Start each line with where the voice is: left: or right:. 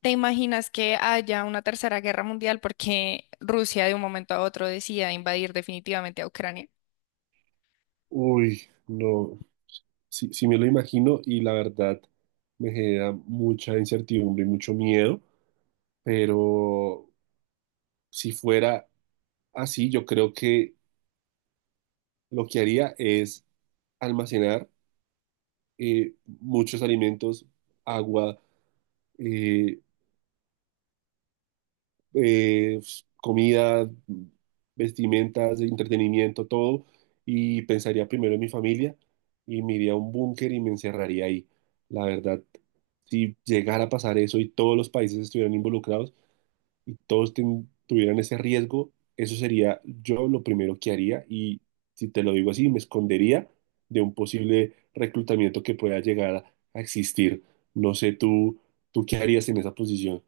left: ¿Te imaginas que haya una tercera guerra mundial porque Rusia de un momento a otro decida invadir definitivamente a Ucrania?
right: Uy, no, sí, sí me lo imagino y la verdad me genera mucha incertidumbre y mucho miedo, pero si fuera así, yo creo que lo que haría es almacenar muchos alimentos, agua, eh, eh, comida, vestimentas, entretenimiento, todo, y pensaría primero en mi familia y me iría a un búnker y me encerraría ahí. La verdad, si llegara a pasar eso y todos los países estuvieran involucrados y todos tuvieran ese riesgo, eso sería yo lo primero que haría y si te lo digo así, me escondería de un posible reclutamiento que pueda llegar a existir. No sé tú, tú qué harías en esa posición.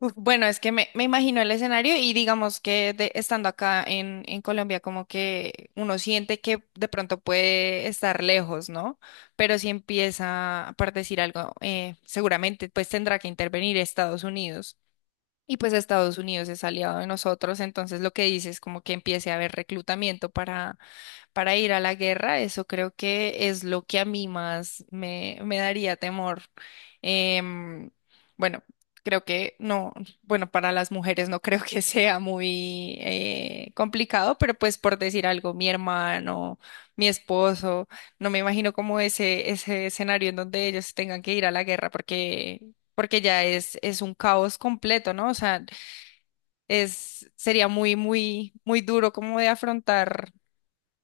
left: Uf, bueno, es que me imagino el escenario y digamos que estando acá en Colombia como que uno siente que de pronto puede estar lejos, ¿no? Pero si empieza, por decir algo, seguramente pues tendrá que intervenir Estados Unidos. Y pues Estados Unidos es aliado de nosotros, entonces lo que dice es como que empiece a haber reclutamiento para ir a la guerra, eso creo que es lo que a mí más me daría temor. Em, bueno, creo que no, bueno, para las mujeres no creo que sea muy complicado, pero pues por decir algo, mi hermano, mi esposo, no me imagino como ese escenario en donde ellos tengan que ir a la guerra porque... porque ya es un caos completo, ¿no? O sea, es, sería muy, muy, muy duro como de afrontar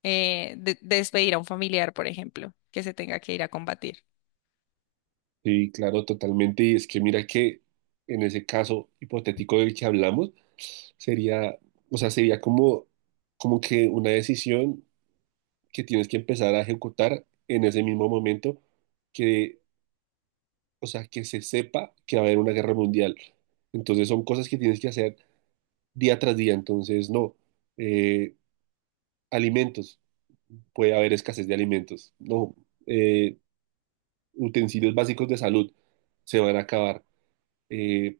left: de despedir a un familiar, por ejemplo, ¿que se tenga que ir a combatir?
right: Sí, claro, totalmente. Y es que mira que en ese caso hipotético del que hablamos, sería, o sea, sería como, como que una decisión que tienes que empezar a ejecutar en ese mismo momento que, o sea, que se sepa que va a haber una guerra mundial. Entonces son cosas que tienes que hacer día tras día. Entonces, no, eh, alimentos, puede haber escasez de alimentos. No, eh, utensilios básicos de salud se van a acabar. Eh,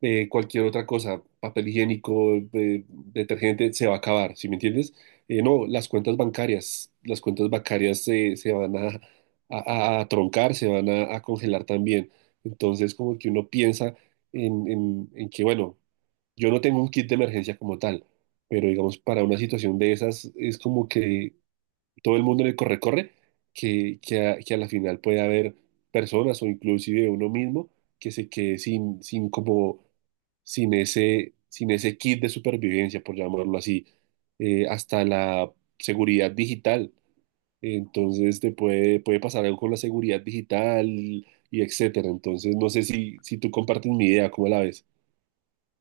right: cualquier otra cosa, papel higiénico, detergente, se va a acabar, ¿sí me entiendes? No, las cuentas bancarias, las cuentas bancarias se van a, a- a troncar, se van a congelar también. Entonces, como que uno piensa en, en que, bueno, yo no tengo un kit de emergencia como tal, pero digamos, para una situación de esas es como que todo el mundo en el corre-corre, que a la final puede haber personas o inclusive uno mismo que se quede sin, sin como, sin ese, sin ese kit de supervivencia, por llamarlo así, hasta la seguridad digital. Entonces te puede, puede pasar algo con la seguridad digital y etcétera. Entonces no sé si, si tú compartes mi idea, ¿cómo la ves?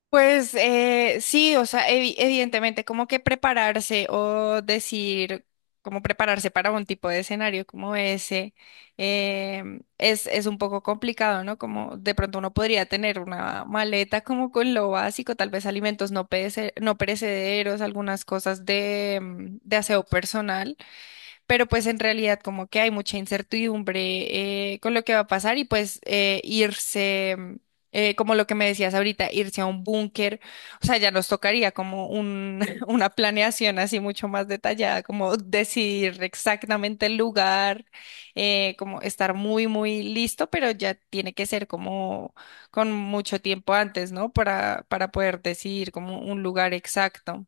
left: Pues sí, o sea, evidentemente, como que prepararse o decir, como prepararse para un tipo de escenario como ese, es un poco complicado, ¿no? Como de pronto uno podría tener una maleta como con lo básico, tal vez alimentos no perecederos, algunas cosas de, de aseo personal. Pero pues en realidad como que hay mucha incertidumbre con lo que va a pasar y pues irse, como lo que me decías ahorita, irse a un búnker, o sea, ya nos tocaría como un, una planeación así mucho más detallada, como decidir exactamente el lugar, como estar muy, muy listo, pero ya tiene que ser como con mucho tiempo antes, ¿no? Para poder decidir como un lugar exacto.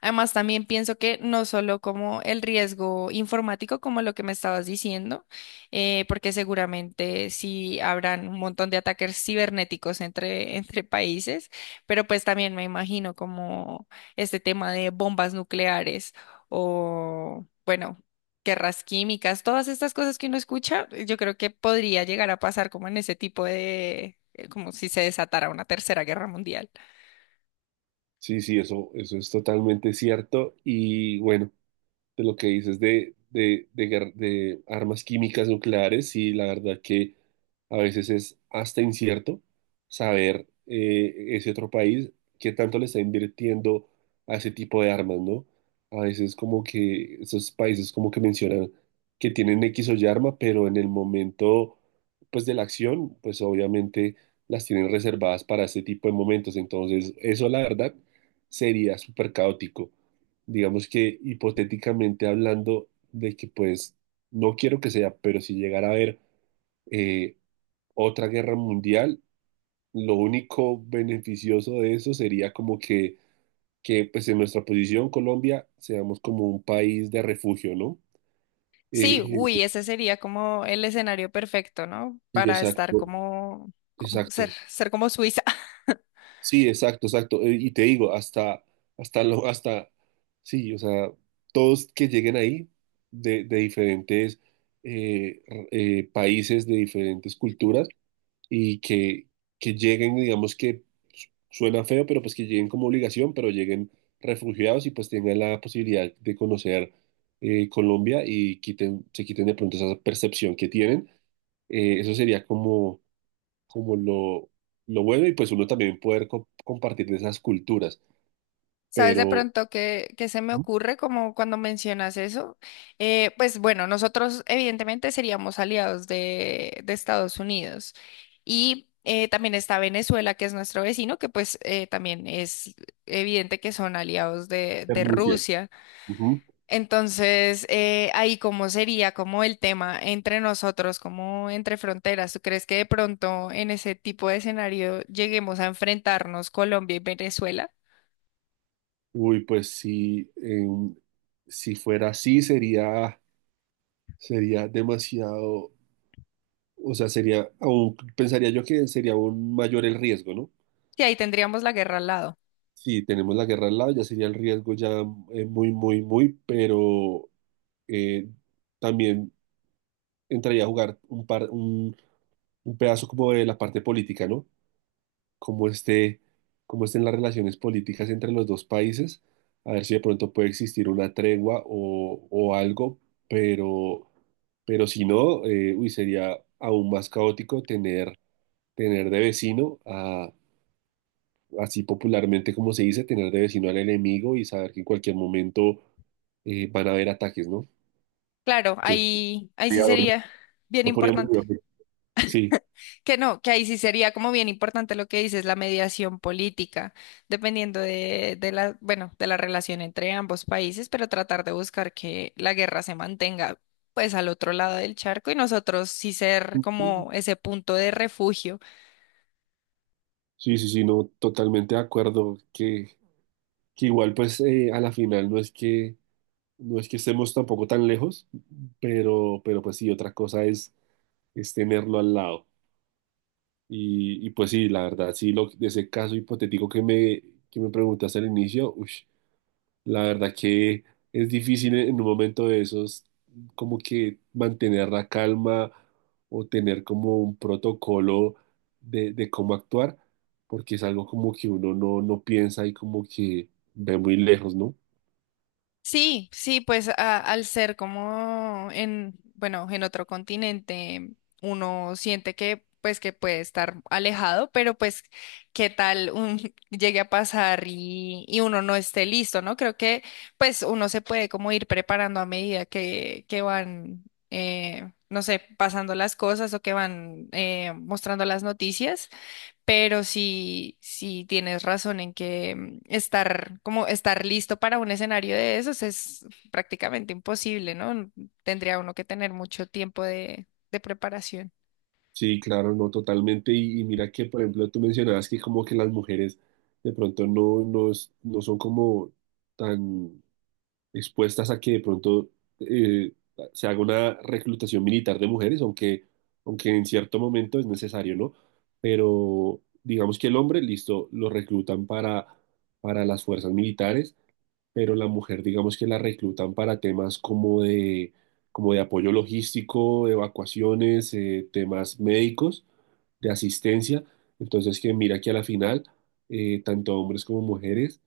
left: Además, también pienso que no solo como el riesgo informático, como lo que me estabas diciendo, porque seguramente sí habrán un montón de ataques cibernéticos entre, entre países, pero pues también me imagino como este tema de bombas nucleares o, bueno, guerras químicas, todas estas cosas que uno escucha, yo creo que podría llegar a pasar como en ese tipo de, como si se desatara una tercera guerra mundial.
right: Sí, sí, eso es totalmente cierto. Y bueno, de lo que dices de de armas químicas nucleares, y la verdad que a veces es hasta incierto saber ese otro país qué tanto le está invirtiendo a ese tipo de armas, ¿no? A veces como que esos países como que mencionan que tienen X o Y arma, pero en el momento pues de la acción, pues obviamente las tienen reservadas para ese tipo de momentos. Entonces, eso la verdad sería súper caótico digamos que hipotéticamente hablando de que pues no quiero que sea, pero si llegara a haber eh, otra guerra mundial, lo único beneficioso de eso sería como que pues en nuestra posición Colombia seamos como un país de refugio, ¿no?
left: Sí,
right: Eh,
left: uy, ese sería como el escenario perfecto, ¿no?
right: sí,
left: Para estar
right: exacto,
left: como, como ser,
right: exacto.
left: ser como Suiza.
right: Sí, exacto, exacto. Y te digo, hasta lo, hasta, sí, o sea, todos que lleguen ahí de diferentes países, de diferentes culturas, y que lleguen, digamos que suena feo, pero pues que lleguen como obligación, pero lleguen refugiados y pues tengan la posibilidad de conocer Colombia y quiten, se quiten de pronto esa percepción que tienen. Eso sería como como lo bueno y pues uno también poder compartir de esas culturas,
left: ¿Sabes de
right: pero...
left: pronto qué, qué se me
right: Ujú.
left: ocurre como cuando mencionas eso? Pues bueno, nosotros evidentemente seríamos aliados de Estados Unidos y también está Venezuela, que es nuestro vecino, que pues también es evidente que son aliados de
right: Renuncia.
left: Rusia.
right: Ujú.
left: Entonces, ahí cómo sería como el tema entre nosotros, como entre fronteras. ¿Tú crees que de pronto en ese tipo de escenario lleguemos a enfrentarnos Colombia y Venezuela?
right: Uy, pues si, si fuera así sería, sería demasiado, o sea, sería, aún pensaría yo que sería aún mayor el riesgo, ¿no?
left: Sí, ahí tendríamos la guerra al lado.
right: Si tenemos la guerra al lado, ya sería el riesgo ya muy, muy, muy, pero eh, también entraría a jugar un pedazo como de la parte política, ¿no? Cómo esté, cómo estén las relaciones políticas entre los dos países, a ver si de pronto puede existir una tregua o algo, pero, pero si no, uy, sería aún más caótico tener, tener de vecino a, así popularmente como se dice, tener de vecino al enemigo y saber que en cualquier momento van a haber ataques, ¿no?
left: Claro,
right: Entonces,
left: ahí, ahí sí
right: cuidador, no.
left: sería bien
right: No podríamos
left: importante.
right: vivir. Sí,
left: Que no, que ahí sí sería como bien importante lo que dices, la mediación política, dependiendo de la, bueno, de la relación entre ambos países, pero tratar de buscar que la guerra se mantenga pues al otro lado del charco y nosotros sí ser como ese punto de refugio.
right: sí, sí, sí, no, totalmente de acuerdo que igual pues a la final no es que no es que estemos tampoco tan lejos, pero pues sí, otra cosa es tenerlo al lado. Y pues sí, la verdad, sí, lo, de ese caso hipotético que me preguntaste al inicio, ush, la verdad que es difícil e, en un momento de esos como que mantener la calma o tener como un protocolo de cómo actuar, porque es algo como que uno no, no piensa y como que ve muy lejos, ¿no?
left: Sí, sí, pues al ser como en, bueno, en otro continente, uno siente que pues que puede estar alejado, pero pues qué tal un, llegue a pasar y uno no esté listo, ¿no? Creo que pues uno se puede como ir preparando a medida que van, no sé, pasando las cosas o que van mostrando las noticias. Pero sí, sí tienes razón en que mm, estar, como estar listo para un escenario de esos es prácticamente imposible, ¿no? Tendría uno que tener mucho tiempo de preparación.
right: Sí, claro, no, totalmente. Y mira que, por ejemplo, tú mencionabas que como que las mujeres de pronto no, no, no son como tan expuestas a que de pronto eh, se haga una reclutación militar de mujeres, aunque, aunque en cierto momento es necesario, ¿no? Pero digamos que el hombre, listo, lo reclutan para las fuerzas militares, pero la mujer, digamos que la reclutan para temas como de apoyo logístico, evacuaciones, temas médicos, de asistencia. Entonces, que mira que a la final, tanto hombres como mujeres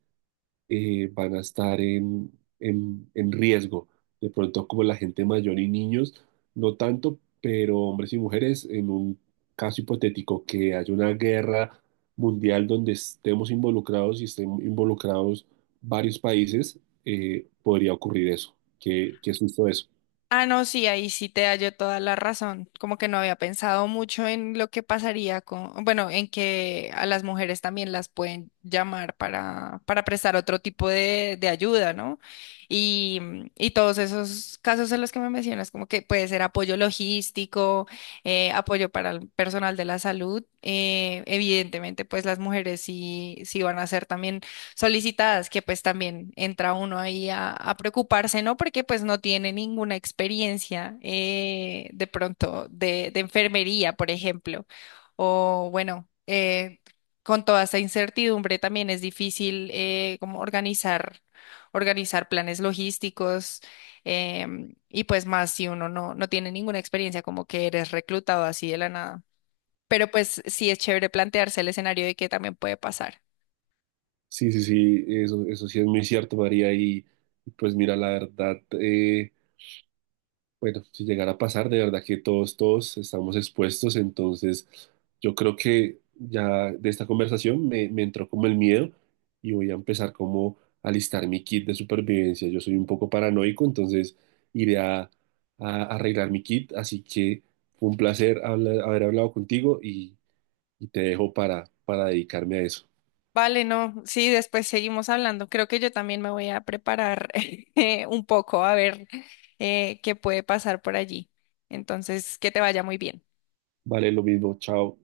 right: van a estar en riesgo. De pronto, como la gente mayor y niños, no tanto, pero hombres y mujeres, en un caso hipotético que haya una guerra mundial donde estemos involucrados y estén involucrados varios países, podría ocurrir eso. Qué, qué susto eso.
left: Ah, no, sí, ahí sí te hallo toda la razón. Como que no había pensado mucho en lo que pasaría con, bueno, en que a las mujeres también las pueden llamar para prestar otro tipo de ayuda, ¿no? Y, y todos esos casos en los que me mencionas, como que puede ser apoyo logístico, apoyo para el personal de la salud. Evidentemente, pues las mujeres sí, sí van a ser también solicitadas, que pues también entra uno ahí a preocuparse, ¿no? Porque pues no tiene ninguna experiencia de pronto de enfermería, por ejemplo. O bueno, con toda esta incertidumbre también es difícil como organizar, organizar planes logísticos y pues más si uno no, no tiene ninguna experiencia, como que eres reclutado así de la nada. Pero pues sí es chévere plantearse el escenario de qué también puede pasar.
right: Sí, sí, sí, eso sí es muy cierto, María. Y pues mira, la verdad, bueno, si llegara a pasar, de verdad que todos, todos estamos expuestos, entonces yo creo que ya de esta conversación me, me entró como el miedo y voy a empezar como a listar mi kit de supervivencia. Yo soy un poco paranoico, entonces iré a, a- arreglar mi kit, así que fue un placer haber hablado contigo y te dejo para dedicarme a eso.
left: Vale, no, sí, después seguimos hablando. Creo que yo también me voy a preparar un poco a ver qué puede pasar por allí. Entonces, que te vaya muy bien.
right: Vale, lo mismo, chao.